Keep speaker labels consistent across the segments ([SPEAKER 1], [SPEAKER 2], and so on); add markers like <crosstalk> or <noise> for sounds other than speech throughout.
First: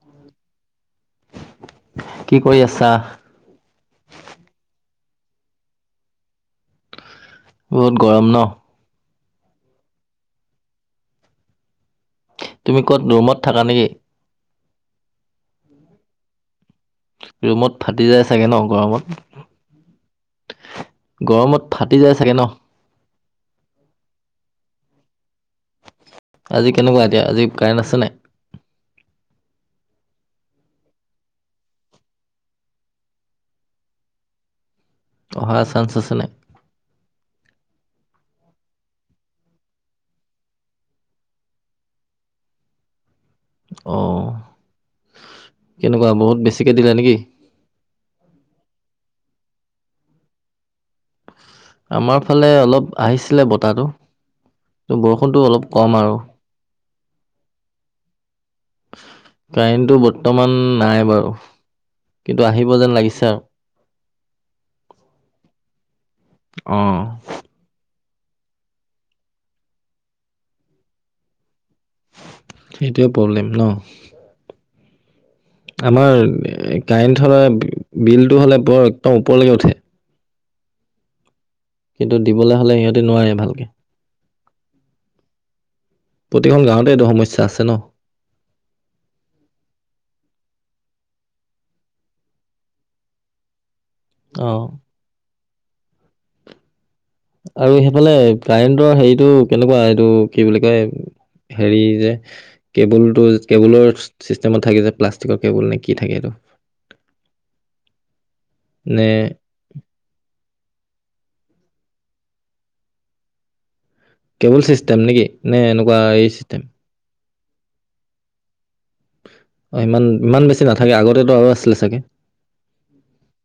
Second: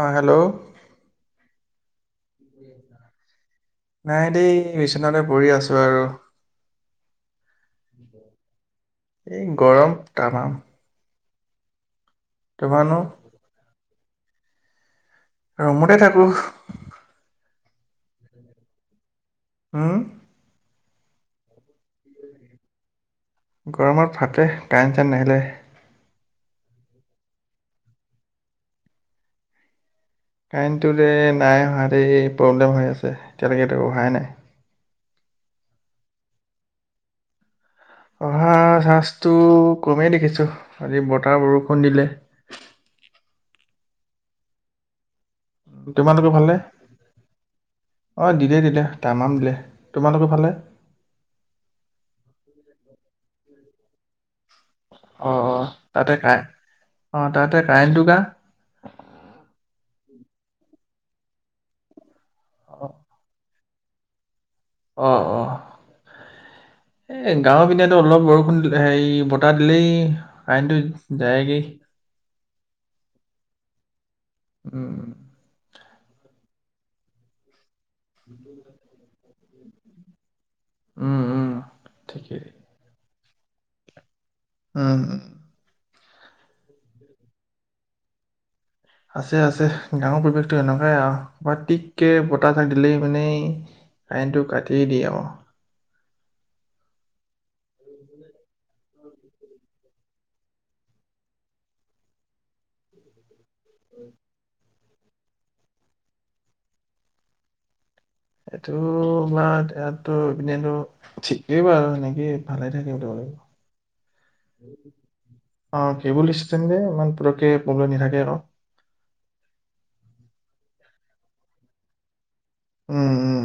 [SPEAKER 1] অ hello
[SPEAKER 2] কি কৰি আছা?
[SPEAKER 1] নাই দেই বিচনাতে পৰি আছো আৰু
[SPEAKER 2] বহুত গৰম ন'।
[SPEAKER 1] এই গৰম তামাম।
[SPEAKER 2] তুমি
[SPEAKER 1] তোমাৰনো
[SPEAKER 2] ক'ত ৰুমত থাকা নেকি?
[SPEAKER 1] ৰুমতে থাকো।
[SPEAKER 2] ৰুমত ফাটি যায় চাগে ন গৰমত।
[SPEAKER 1] উম,
[SPEAKER 2] গৰমত ফাটি যায় চাগে ন?
[SPEAKER 1] গৰমত ফাটে কাৰেন্ট-চাৰেন্ট নাহিলে।
[SPEAKER 2] আজি কেনেকুৱা এতিয়া আজি কাৰেণ্ট আছে নাই।
[SPEAKER 1] কাৰেণ্টটোৰে যে নাই অহা দেই প্ৰব্লেম হৈ আছে এতিয়ালৈকে অহাই নাই।
[SPEAKER 2] অহাৰ চান্স আছে নে।
[SPEAKER 1] অহা চান্সটো কমেই দেখিছো আজি বতাহ বৰষুণ দিলে।
[SPEAKER 2] অঁ কেনেকুৱা
[SPEAKER 1] তোমালোকৰ
[SPEAKER 2] বহুত
[SPEAKER 1] ফালে
[SPEAKER 2] বেছিকে দিলে নেকি?
[SPEAKER 1] অ দিলে দিলে তামাম দিলে তোমালোক ফালে।
[SPEAKER 2] আমাৰ ফালে অলপ আহিছিলে বটাহটো।
[SPEAKER 1] অ
[SPEAKER 2] বৰষুণতো
[SPEAKER 1] অ
[SPEAKER 2] অলপ কম
[SPEAKER 1] তাতে
[SPEAKER 2] আৰু।
[SPEAKER 1] কাৰে অ' তাতে কাৰেণ্টটো কা
[SPEAKER 2] কাৰেণ্টটো বৰ্তমান নাই বাৰু কিন্তু আহিব যেন লাগিছে আৰু।
[SPEAKER 1] অ-অ
[SPEAKER 2] অ',
[SPEAKER 1] এ গাঁও পিনে টো অলপ বৰষুণ হেৰি বতাহ দিলেই কাৰেন্টটো যায়ে গৈ।
[SPEAKER 2] সেইটোয়ে প্ৰব্লেম ন।
[SPEAKER 1] উম-উম,
[SPEAKER 2] আমাৰ কাৰেণ্ট হলে বিলটো হলে বৰ একদম ওপৰলৈকে উঠে।
[SPEAKER 1] উম-উম।
[SPEAKER 2] কিন্তু দিবলৈ হলে সিহঁতে নোৱাৰে ভালকে।
[SPEAKER 1] উম,
[SPEAKER 2] প্ৰতিখন গাঁৱতে এইটো সমস্যা আছে ন।
[SPEAKER 1] আছে-আছে গাঙৰ পৰিৱেশতটো এনেকুৱাই আৰু ক টিককে বতাহ থাক দিলেই মানে। আইনটো
[SPEAKER 2] অ
[SPEAKER 1] কাটি দিয়ে অ'
[SPEAKER 2] আৰু সেইফালে কাৰেণ্টৰ হেৰিটো কেনেকুৱা এইটো কি বুলি কয়। হেৰি যে কেবুল টো কেবুলৰ চিষ্টেমত থাকে যে প্লাষ্টিকৰ কেবুল নে কি থাকেটো। <unintelligible>
[SPEAKER 1] এইটো আমাৰ ইয়াতো এপিনেতো। ঠিকেই বাৰু সেনেকেই ভালে থাকে বুলিিব
[SPEAKER 2] কেবুল চিষ্টেম নেকি নে
[SPEAKER 1] লাগিব। অ
[SPEAKER 2] এনেকুৱা
[SPEAKER 1] কি
[SPEAKER 2] এই
[SPEAKER 1] বুলি
[SPEAKER 2] চিষ্টেম
[SPEAKER 1] ই যে ম পতে প্ৰব্লেম নাথাকে আৰু।
[SPEAKER 2] অ ইমান ইমান বেছি নাথাকে আগতেতো আৰু আছিলে চাগে।
[SPEAKER 1] উম-উম।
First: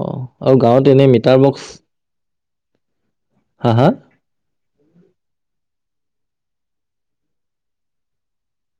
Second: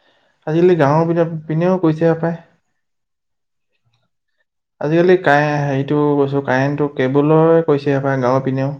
[SPEAKER 2] অ আৰু
[SPEAKER 1] আজিকালি
[SPEAKER 2] গাঁৱত
[SPEAKER 1] গাঁৱৰ
[SPEAKER 2] এনেই
[SPEAKER 1] বি
[SPEAKER 2] মিটাৰ বক্স
[SPEAKER 1] পিনেও কৈছে পায়।
[SPEAKER 2] হা হা
[SPEAKER 1] আজিকালি কাৰে হেৰিটো কৈছো কাৰেণ্টটো কেবুলৰে কৈছেপ গাঁৱৰ পিনেও।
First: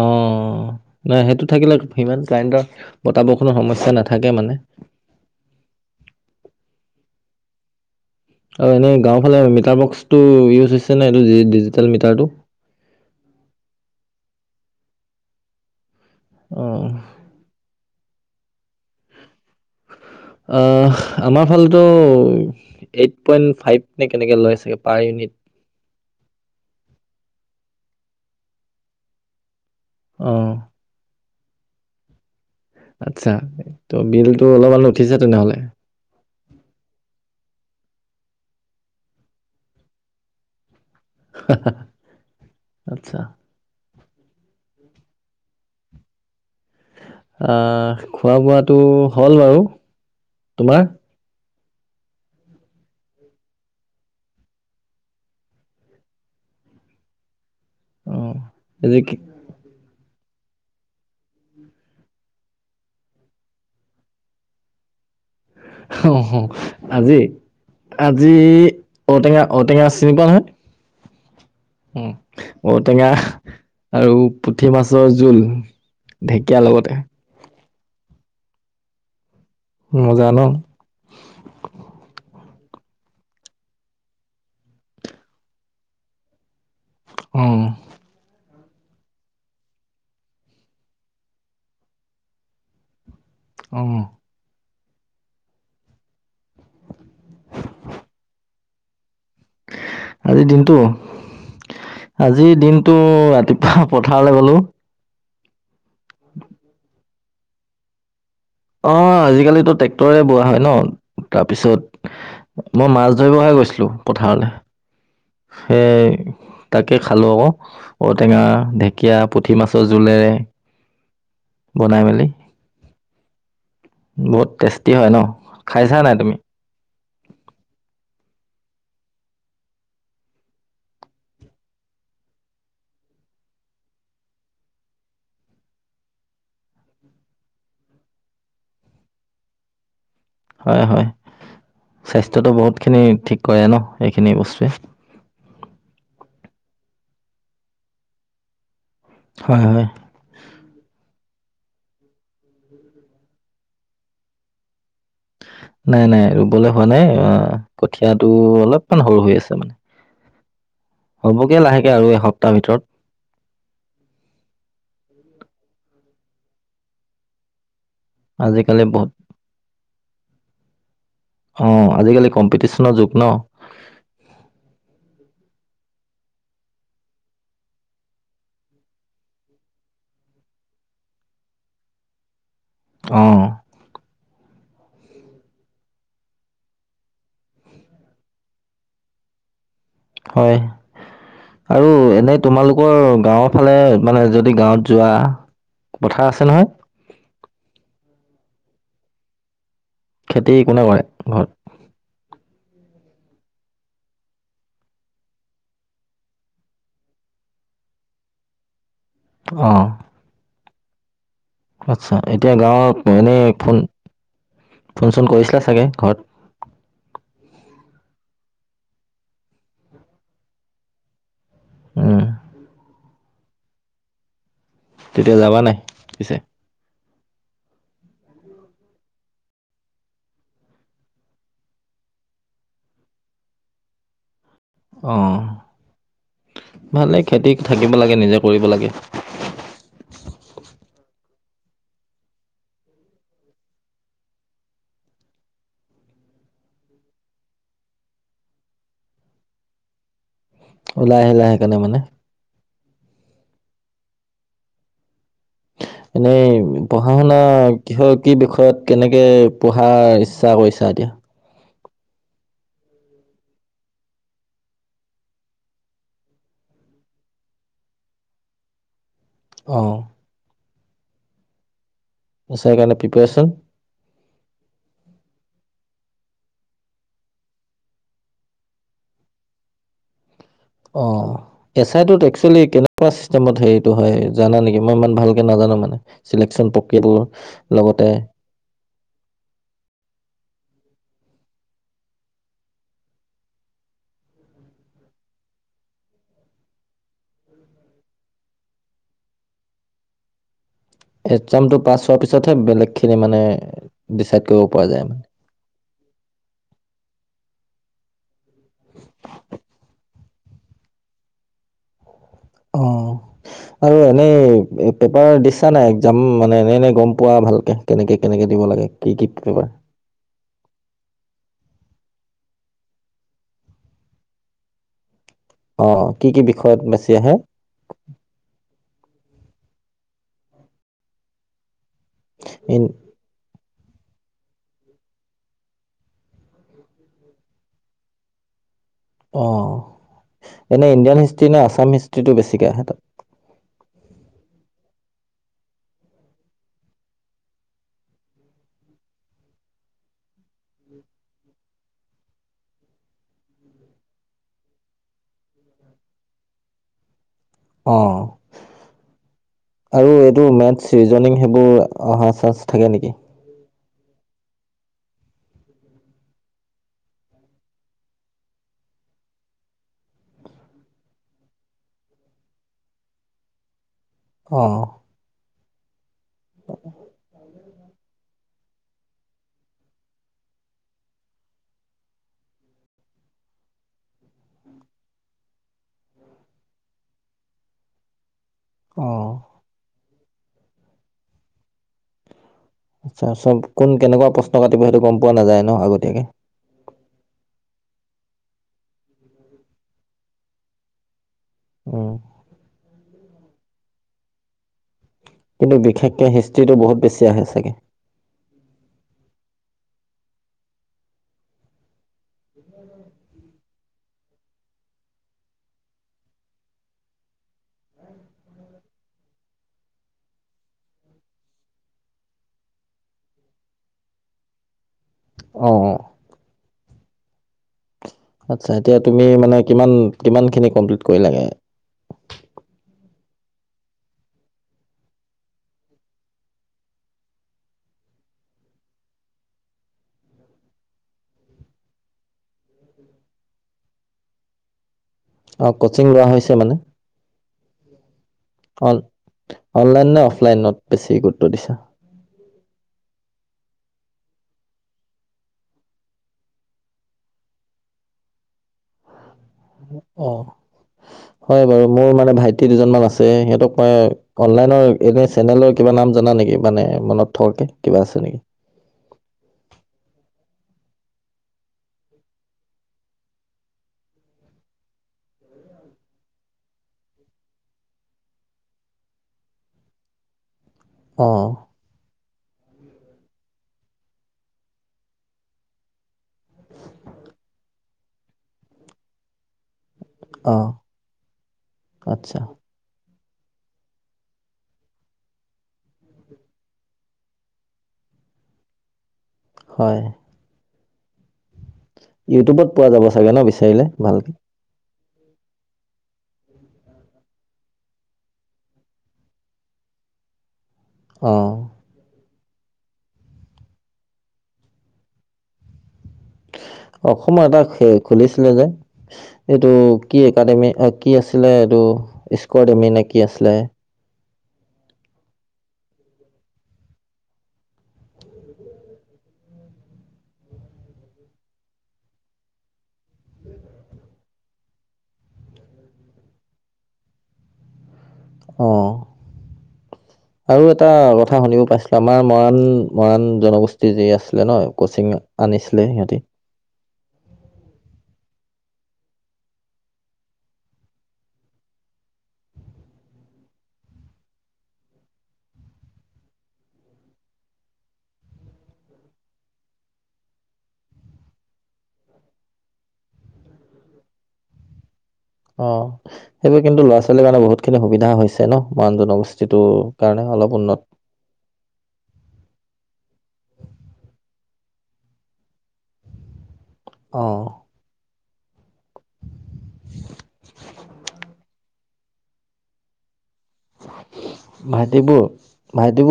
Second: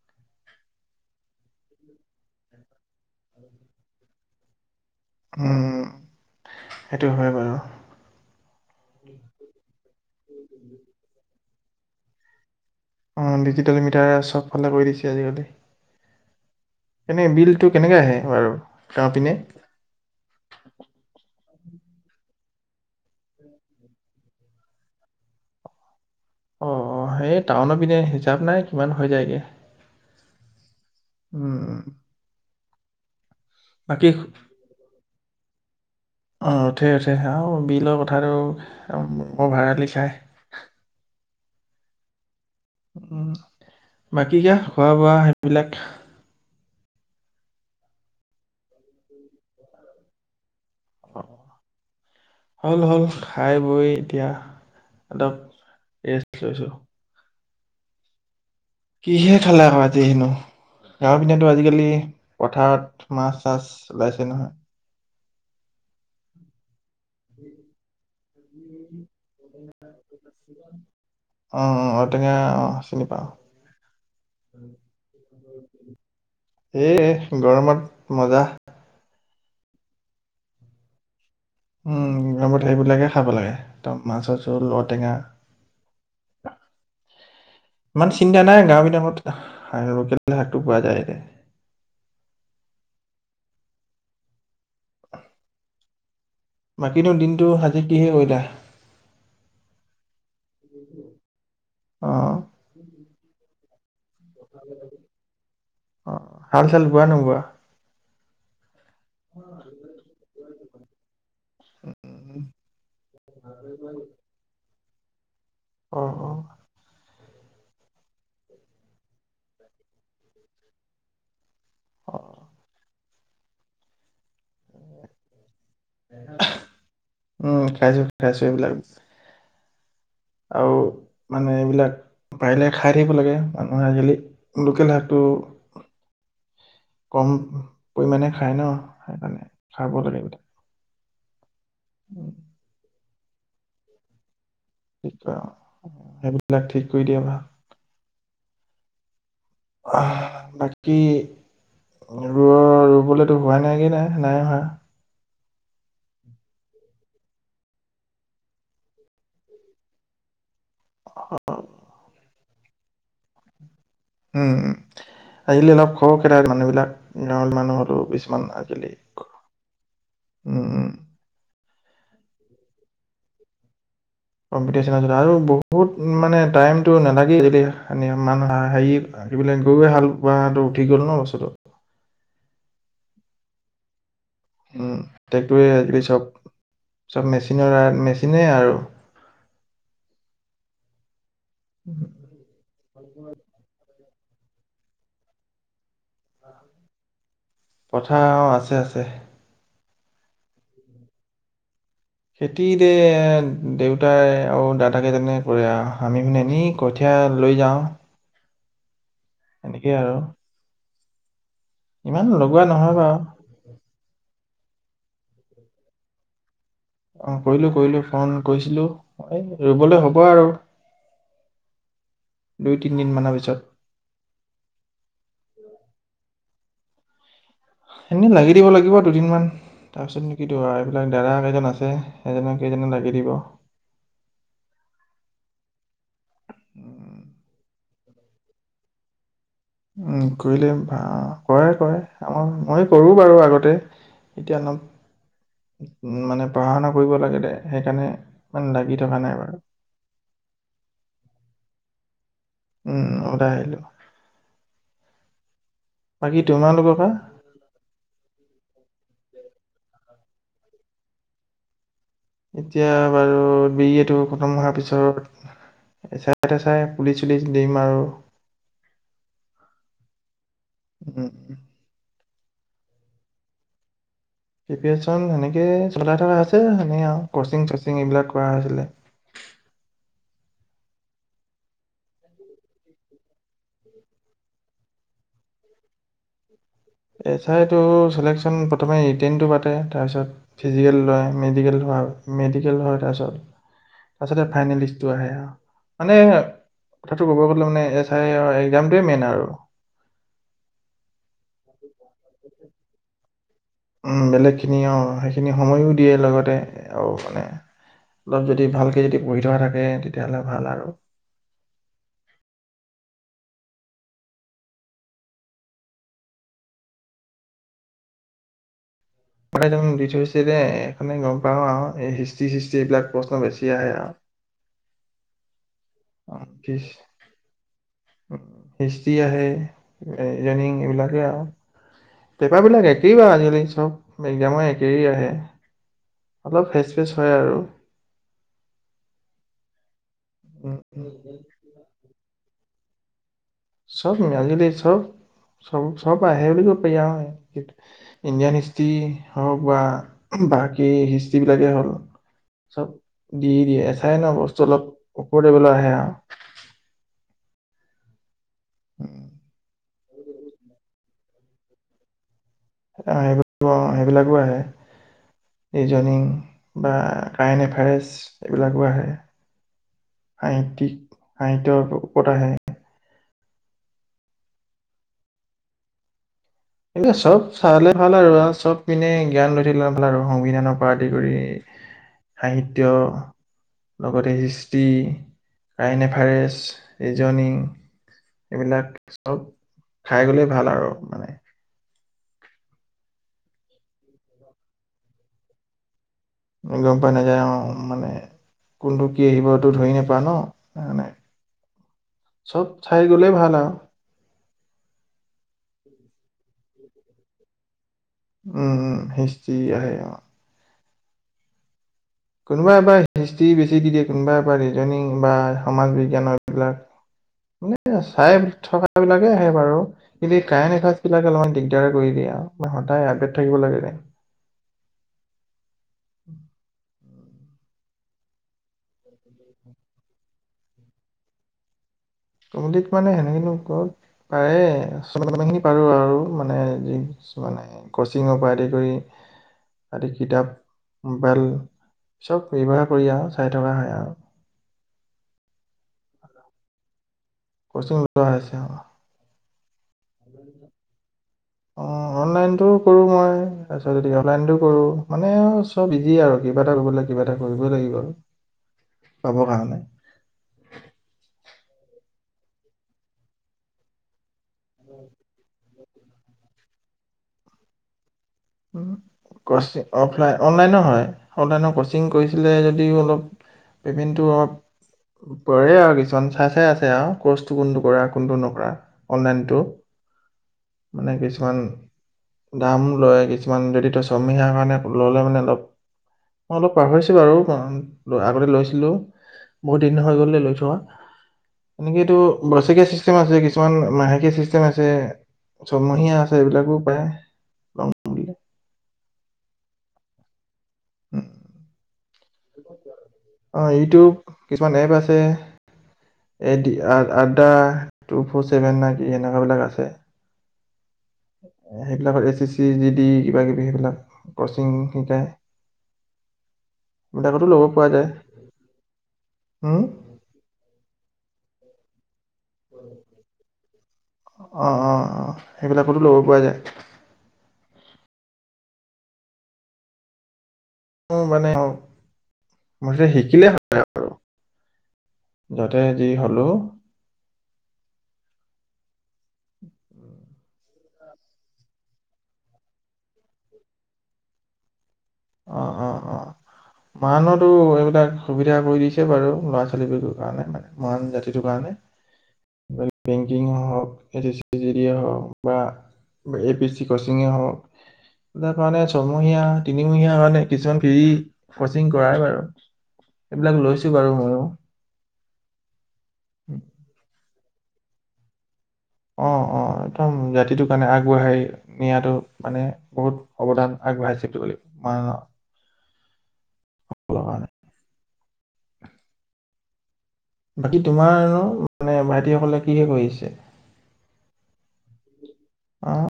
[SPEAKER 2] অঁ ন সেইটো থাকিলে সিমান কাৰেণ্টৰ বত বৰষুণৰ সমস্যা নাথাকে মানে
[SPEAKER 1] উম, সেইটো হয় বাৰু।
[SPEAKER 2] আৰু এনেই গাঁওৰ ফালে মিটাৰ বক্সটো ইজ হৈছে ন ডিজি মিটো।
[SPEAKER 1] অ, ডিজিটেল মিটাৰ চবফালে কৰি দিছে আজিকালি।
[SPEAKER 2] অ
[SPEAKER 1] এনে বিলটো কেনেকে আহে বাৰু কাঁহ পিনে।
[SPEAKER 2] অহ আমাৰ ফালটো এইট পইন্ট ফাইভ নে কেনেকে লৈ চাগে পাৰ ইউনিট।
[SPEAKER 1] অ-অ সেই টাউনৰত পিনে হিচাপ নাই কিমান হৈ যায়গে।
[SPEAKER 2] আহঁ
[SPEAKER 1] উম-উম,
[SPEAKER 2] আচ্ছা, ত' বিলতটো অলপমান উঠিছে তেনেহলে।
[SPEAKER 1] অ', উঠে উঠে আৰু অ', বিলৰ কথাটো অভাড়ালি খাই।
[SPEAKER 2] <inaudible>
[SPEAKER 1] অ', বাকী কা খোৱা বোৱা সেইবিলাক
[SPEAKER 2] অ', খোৱা বোৱাটো হ'ল বাৰু, তোমাৰ?
[SPEAKER 1] হ'ল হ'ল খাই বৈ এতিয়া। দ' এই লৈছো।
[SPEAKER 2] অ'। আজি কি
[SPEAKER 1] কিহে খালে আজি হেনো? গাঁৱৰ পিধাটো আজিকালি পথাৰত মাছ চাছ ওলাইছে নহয়।
[SPEAKER 2] অ', হ'। আজি, আজি ঔটেঙা, ঔটেঙা চিনি পোৱা নহয়।
[SPEAKER 1] অ', অ',
[SPEAKER 2] উম
[SPEAKER 1] তেনেকে অ', চিনি
[SPEAKER 2] ঔটেঙা
[SPEAKER 1] পাওঁ।
[SPEAKER 2] আৰু পুঠি মাছৰ জোল ঢেকীয়াৰ
[SPEAKER 1] এ
[SPEAKER 2] লগতে
[SPEAKER 1] গৰমত মজা।
[SPEAKER 2] মজা ন'।
[SPEAKER 1] উম, গৰমত সেইবিলাকে খাব লাগে ত' মাছৰ জোল ঔটেঙা।
[SPEAKER 2] <inaudible>
[SPEAKER 1] ইমান চিন্তা নাই। গাঁৱমি দামত লোকেল শাকটো পোৱা যায়।
[SPEAKER 2] অ'।
[SPEAKER 1] বাকীনো দিনটো আজি কিহে কৰিলা
[SPEAKER 2] আজিৰ দিনটো
[SPEAKER 1] অ',
[SPEAKER 2] আজিৰ দিনটো ৰাতিপ পথাৰলে গ'লো
[SPEAKER 1] অ হাল চাল বোৱা নোবোৱা
[SPEAKER 2] অ আজিকালিতো ট্ৰেক্টৰে বোৱা হয় ন তাৰপিছত মই মাছ ধৰিব হে গৈছিলো পথাৰলে সেই
[SPEAKER 1] অ', অ',
[SPEAKER 2] তাকে খালোঁ আক ঔটেঙা ঢেকীয়া পুঠি মাছৰ জোলেৰে বনাই মেলি
[SPEAKER 1] অ',
[SPEAKER 2] বহুত টেষ্টি হয় ন খাইছা নাই তুমি
[SPEAKER 1] খাইছো এইবিলাক বস্ আৰু মানে এইবিলাক পাৰিলে খাই থাকিব লাগে মানুহে আজিকালি লোকেল শাকটো কম পৰিমানে খাই ন সেইকাৰণে খাব লাগে উম,
[SPEAKER 2] স্বাস্থ্যতো বহুত খিনি ঠিক কৰে ন এইখিনি বস্তুৱে
[SPEAKER 1] কি ক অ সেইবিলাক ঠিক কৰি দিয়া ভা
[SPEAKER 2] হয় হয়
[SPEAKER 1] আহ বাকী ৰুঅ ৰুবলেতো হোৱাই নাইগে নাই নাই হোৱা
[SPEAKER 2] নাই নাই ৰুবলে হোৱা নাই আহ কঠিয়াটো অলপমান সৰু হৈ আছে মানে হ'বগে লাহেকে আৰু এসপ্তাহৰ ভিতৰত
[SPEAKER 1] উম উম আজিকালি অলপ খহ খেৰা মানুহ বিলাক গাঁৱল মানুহৰো কিছুমান
[SPEAKER 2] আজিকালি
[SPEAKER 1] আজলি
[SPEAKER 2] বহুত
[SPEAKER 1] উম উম
[SPEAKER 2] অ আজিকালি কম্পিটিচনৰ যুগ ন
[SPEAKER 1] কম্পিটিচন আছিল আৰু বহুত মানে টাইমতটো নালাগে যদি <unintelligible> আকি পেলাই গৈ গৈ হাল বোৱাটো উঠি গ'ল ন বস্তুটো
[SPEAKER 2] <inaudible> অহ।
[SPEAKER 1] উম টেক্টৰে আজিকালি চব, চব মেচিনৰ মেচিনে আৰু।
[SPEAKER 2] হয় আৰু এনে তোমালোকৰ গাঁৱৰ ফালে মানে যদি গাঁৱত যোৱা পথাৰ আছে নহয়।
[SPEAKER 1] পথাৰ আছে, আছে।
[SPEAKER 2] খেতি কোনে কৰে ঘৰত।
[SPEAKER 1] খেতিতে দেউতাই আৰু দাদাকেইজনে কৰে আৰু আমি এনেই কঠীয়া। লৈ যাও।
[SPEAKER 2] অঁ
[SPEAKER 1] এনেকেই আৰু
[SPEAKER 2] আচ্ছা,
[SPEAKER 1] ইমান
[SPEAKER 2] এতিয়া
[SPEAKER 1] লগোৱা নহয়
[SPEAKER 2] গাঁৱত
[SPEAKER 1] বাৰু।
[SPEAKER 2] এনেই ফোন। ফোন-চোন কৰিছিলা চাগে ঘৰত।
[SPEAKER 1] অ' কৰিলো, কৰিলো ফোন কৰিছিলো এই ৰুবলৈ হ'ব আৰু।
[SPEAKER 2] উম,
[SPEAKER 1] দুই, তিনিদিনমানৰ পিছত।
[SPEAKER 2] তেতিয়া যাবা নাই পিছে।
[SPEAKER 1] এনে লাগি দিব লাগিব দুদিনমান। তাৰপিছতু কি এইবিলাক দৰা কেইজন আছে। এজনক কেইজনে লাগি দিব।
[SPEAKER 2] অ' ভালে
[SPEAKER 1] দিব।
[SPEAKER 2] খেতি থাকে। থাকিব লাগে নিজে কৰিব লাগে।
[SPEAKER 1] উ কৰিলে ভাল কৰে-কৰে আমাৰ মই কৰো বাৰু আগতে এতিয়া অলপ উ মানে পঢ়া-শুনা কৰিব লাগিলে সেইকাৰণে মান লাগি থকা নাই বাৰু।
[SPEAKER 2] ওলালে লাহে কাৰণে মানে।
[SPEAKER 1] উম আহিলো।
[SPEAKER 2] এনেই পঢ়া-শুনা কিহৰ কি বিষয়ত কেনেকে ত পঢ়াৰ ইচ্ছা কৰিছা এতিয়া।
[SPEAKER 1] এতিয়া বাৰু বি এ টো খতম হোৱাৰ পিছত এচাই- চেচাই, পুলিচ-চুলিচ দিম আৰু
[SPEAKER 2] অহ।
[SPEAKER 1] উম।
[SPEAKER 2] এচাই কাৰণে প্ৰিপেৰচন?
[SPEAKER 1] প্ৰিপে‌চন সেনেকেই চলাই থকা হৈছে এনে আৰু কচিং চচিং এইবিলাক কৰা হৈছিলে।
[SPEAKER 2] <inaudible> অ এচ আই তো কেনেকুৱা চিষ্টতেমত সেটো হয় জানা নেকি মই ইমান ভালকে নাজানোঁ। মানে চিলেকচন প্ৰক্ৰিয়া
[SPEAKER 1] এচাইটো
[SPEAKER 2] লগতে
[SPEAKER 1] চিলেকশ্যন প্ৰথমে ৰিটেণটো পাতে তাৰপিছত ফিজিকেল লয় মেডিকেল লোৱা মেডিকেল হয় তাৰপিছত তাৰপিছতে ফাইনেল লিষ্টটো আহে আহ মানে কথাটো ক'ব গ'লে মানে এছ আই এক্সামটোৱে মেইন আৰু
[SPEAKER 2] এক্সামটো পাছ হোৱাৰ পিছতহে বেলেগ খিনি মানে
[SPEAKER 1] উম
[SPEAKER 2] ডিচাইড
[SPEAKER 1] বেলেগ
[SPEAKER 2] কৰিব
[SPEAKER 1] খিনি
[SPEAKER 2] পৰা
[SPEAKER 1] অ
[SPEAKER 2] যায় মানে
[SPEAKER 1] সেইখিনি সময়ো দিয়ে লগতে আৰু মানে? অলপ যদি ভালকে যদি পঢ়ি থকা থাকে তেতিয়াহ'লে ভাল আৰু
[SPEAKER 2] অ আৰু এনেই পেপাৰ দিছা নাই এক্সাম মানে এনে এনে গম পোৱা ভালকে কেনেকে কেনেকে দিব লাগে। কি কি পেপাৰ
[SPEAKER 1] পঢাই য দি <unintelligible> এইখনে গম পাওঁ আৰু এই হিষ্টি চিষ্টি এইবিলাক প্ৰশ্ন বেছি আহে আৰু।
[SPEAKER 2] আহ কি
[SPEAKER 1] অ,
[SPEAKER 2] কি বিষয়ত
[SPEAKER 1] ফিছ
[SPEAKER 2] বেছি আহে?
[SPEAKER 1] এৰিং আহে এইবিলাকে আৰু পেপ
[SPEAKER 2] ইন
[SPEAKER 1] বিলাক একেই বা আজিকালি চব এক্সাম একেই আহে অলপ ফেচ ফেচ হয় আৰু।
[SPEAKER 2] অ'
[SPEAKER 1] উম,
[SPEAKER 2] এনে ইণ্ডিয়ান
[SPEAKER 1] উম।
[SPEAKER 2] হিষ্ট্ৰি নে আছাম হিষ্ট্ৰিটো বেছিকে আহে তাত।
[SPEAKER 1] চব <unintelligible> চব। চব-চব আহে বুলি কৈ পাৰি হয় ইণ্ডিয়ান হিষ্ট্ৰি হওঁক বা বাকী হিষ্ট্ৰী বিলাকে হ'ল। চব দি দিয়ে, এচাই ন বস্তু অলপ ওপৰৰ লেবেলৰ আহে আৰু
[SPEAKER 2] অ'।
[SPEAKER 1] উম'।
[SPEAKER 2] আৰু এইটো মেথছ, ৰিজনিং সেইবোৰ অহা চাঞ্চ থাকে নেকি?
[SPEAKER 1] অ' সেইবিলাকো আহে। ৰিজনিং বা কাৰেণ্ট এফয়াৰ্চ এইবিলাকো আহে। সাহিত্যিক, সাহিত্যৰ ওপৰত আহে।
[SPEAKER 2] অহ।
[SPEAKER 1] এ চব চালে ভাল আৰু চব পিনে জ্ঞান লৈ থাকিলে ভাল আৰু সংবিধানৰ পৰা আদি কৰি সাহিত্য। লগতে হিষ্টি ক্ৰাইণ্ট, এভাৰেষ্ট ৰিজনিং। এইবিলাক
[SPEAKER 2] অ
[SPEAKER 1] চব চাই গ'লে ভাল আৰু।
[SPEAKER 2] আচ্ছা চব কোন কেনেকুৱা প্ৰশ্ন কাটিব সেইটো গম পোৱা নাযায় ন আগতীয়াকে।
[SPEAKER 1] গম পাই নাযায় মানে। কোনটো কি আহিব সেটো ধৰি নেপায় ন সেইকাৰণে।
[SPEAKER 2] উম
[SPEAKER 1] চব চাই গলেই ভাল আৰু
[SPEAKER 2] কিন্তু বিশেষকে হিষ্ট্ৰিটো বহুত বেছি আহে চাগে!
[SPEAKER 1] উম' হিষ্ট্ৰী আহে অ'। কোনোবা এবাৰ হিষ্ট্ৰী বেছি দি দিয়ে, কোনোবা এবাৰ ৰিজনিং বা সমাজ বিজ্ঞানৰ বিলাক ্ মানে চাই থকা বিলাকে আহে বাৰু কিন্তু এই কাৰেণ্ট এফেয়াৰ্ছ বিলাকে অলপমান দিগদাৰ কৰি দিয়ে। সদায় আপডেট থাকিব লাগে যে।
[SPEAKER 2] অ অহ।
[SPEAKER 1] যে
[SPEAKER 2] আচ্ছা এতিয়া তুমি মানে কিমান কিমানখিনি কমপ্লিট কৰিলা গে।
[SPEAKER 1] কমপ্লিট মানে সেনেকে নো ক'ত পাৰে <unintelligible> পাৰো আৰু মানে যি কিছু মানে ক'চিঙৰ পৰা আদি কৰি আদি কিতাপ মোবাইল চব ব্যৱহাৰ কৰি আৰু চাই থকা হয় আও।
[SPEAKER 2] <inaudible> কচিং লোৱা হৈছে মানে।
[SPEAKER 1] কচিং লোৱা হৈছে অ।
[SPEAKER 2] অন অনলাইন নে অফলাইনত বেছি গুৰুত্ব দিছা।
[SPEAKER 1] কৰো মই তাৰপিছত গতিক অনলাইনতটো কৰো মানে চব ইজি আৰু কিবা এটা কৰিব লাগে কিবা এটা কৰিবই লাগিব কি হ'ল?
[SPEAKER 2] <inaudible>
[SPEAKER 1] পাবৰ কাৰণে।
[SPEAKER 2] অ হয় বাৰু মোৰ মানে ভাইটি দুজন মান আছে সিহঁতক মই অনলাইনৰ এটা চেনেলৰ কিবা নাম জানখ নেকি মানে মনত থকাকে কিবা আছে নেকি?
[SPEAKER 1] উম, অফলাইন অনলাইন হয় অনলাইনৰ কচিং কৰিছিলে যদিও অলপ পেমেণ্ট অলপ কৰে আৰু কিছুমান চাই চাই আছে আৰু কৰ্চটো কোনটো কৰা কোনটো নকৰা অনলাইনতটো।
[SPEAKER 2] উম,
[SPEAKER 1] মানে কিছুমান দাম লয় কিছুমান কিছুমান যদি তটো চমিহাৰ কাৰণে ল'লে মানে অলপ মই অলপ পাহৰিছো বাৰু আগতে লৈছিলো বহুত হৈ গ লৈ
[SPEAKER 2] অ
[SPEAKER 1] থোৱা এনেকে এইটো
[SPEAKER 2] আচ্ছা
[SPEAKER 1] ব চেম আছে কিছুমান মাহেকীয়া চিষ্টেম আছে চয়মহীয়া আছে এইবিলাকো পায়। বুলিলে
[SPEAKER 2] হয়। ইউটিউবত পোৱা যাব চাগে ন
[SPEAKER 1] অ,
[SPEAKER 2] বিচাৰিলে
[SPEAKER 1] ইটো
[SPEAKER 2] ভালকে
[SPEAKER 1] কিছুমান এপ আছে। স এ আদা টু ফৰ চছেভেন নেকি সনেকুৱা বিলাক আছে।
[SPEAKER 2] অ
[SPEAKER 1] সেইবিলাকতি চি জি ড কিবা কিবি সেইবিলাক কচিং শিকাই।
[SPEAKER 2] উম, অসমৰ এটা খুলিছিলে যে এইটো
[SPEAKER 1] হুম
[SPEAKER 2] কি একাডেমি কি আছিল? আছিলে এইটো স্কট এমি নেকি আছিলে।
[SPEAKER 1] অ', অ', অ', সেইবিলাকতো ল'ব পৰা যায়। মানে মু শিকিলে হয় আৰু <unintelligible> যাতে যি হ'লো।
[SPEAKER 2] অ', আৰু এটা কথা শুনিব পাইছিলো আমাৰ মৰাণ মৰাণ জনগোষ্ঠী যি আছিলে ন? কচিং
[SPEAKER 1] অঁ
[SPEAKER 2] আনিছিলে
[SPEAKER 1] অঁ
[SPEAKER 2] সিহঁতি।
[SPEAKER 1] অঁ মৰাণতো এইবিলাক সুবিধা কৰি দিছে বাৰু ল'ৰা ছোৱালীবৰ কাৰণে মানে মৰাণ জাতিটোৰ কাৰণে। বেংকিং হওক এ হওক বা A P A C coaching হওক কাৰে চয়মহীয়া হয় নে কিছুমান ফ ফচিং কৰাই বাৰু, এইবিলাক লৈছো বাৰু মইও।
[SPEAKER 2] অ সেইবোৰ কিন্তু ল'ৰা ছোৱালীৰ কাৰনে বহুত খিনি সুবিধা হৈছে ন? মৰাণ
[SPEAKER 1] অ অ
[SPEAKER 2] জনগোষ্ঠীটোৰ
[SPEAKER 1] একদম
[SPEAKER 2] কাৰণে অলপ
[SPEAKER 1] জাতিটোৰ
[SPEAKER 2] উন্নত
[SPEAKER 1] কাৰণে আগবঢ়াই নিয়াতো মানে বহুত অৱদান। আগবঢ়াই ছে বুলি ম
[SPEAKER 2] অহ <unintelligible>
[SPEAKER 1] বাকী তোমাৰ মানে ভাইটি সকলে কিহে কৰিছে?
[SPEAKER 2] ভাইটিবোৰ ভাইটিবোৰ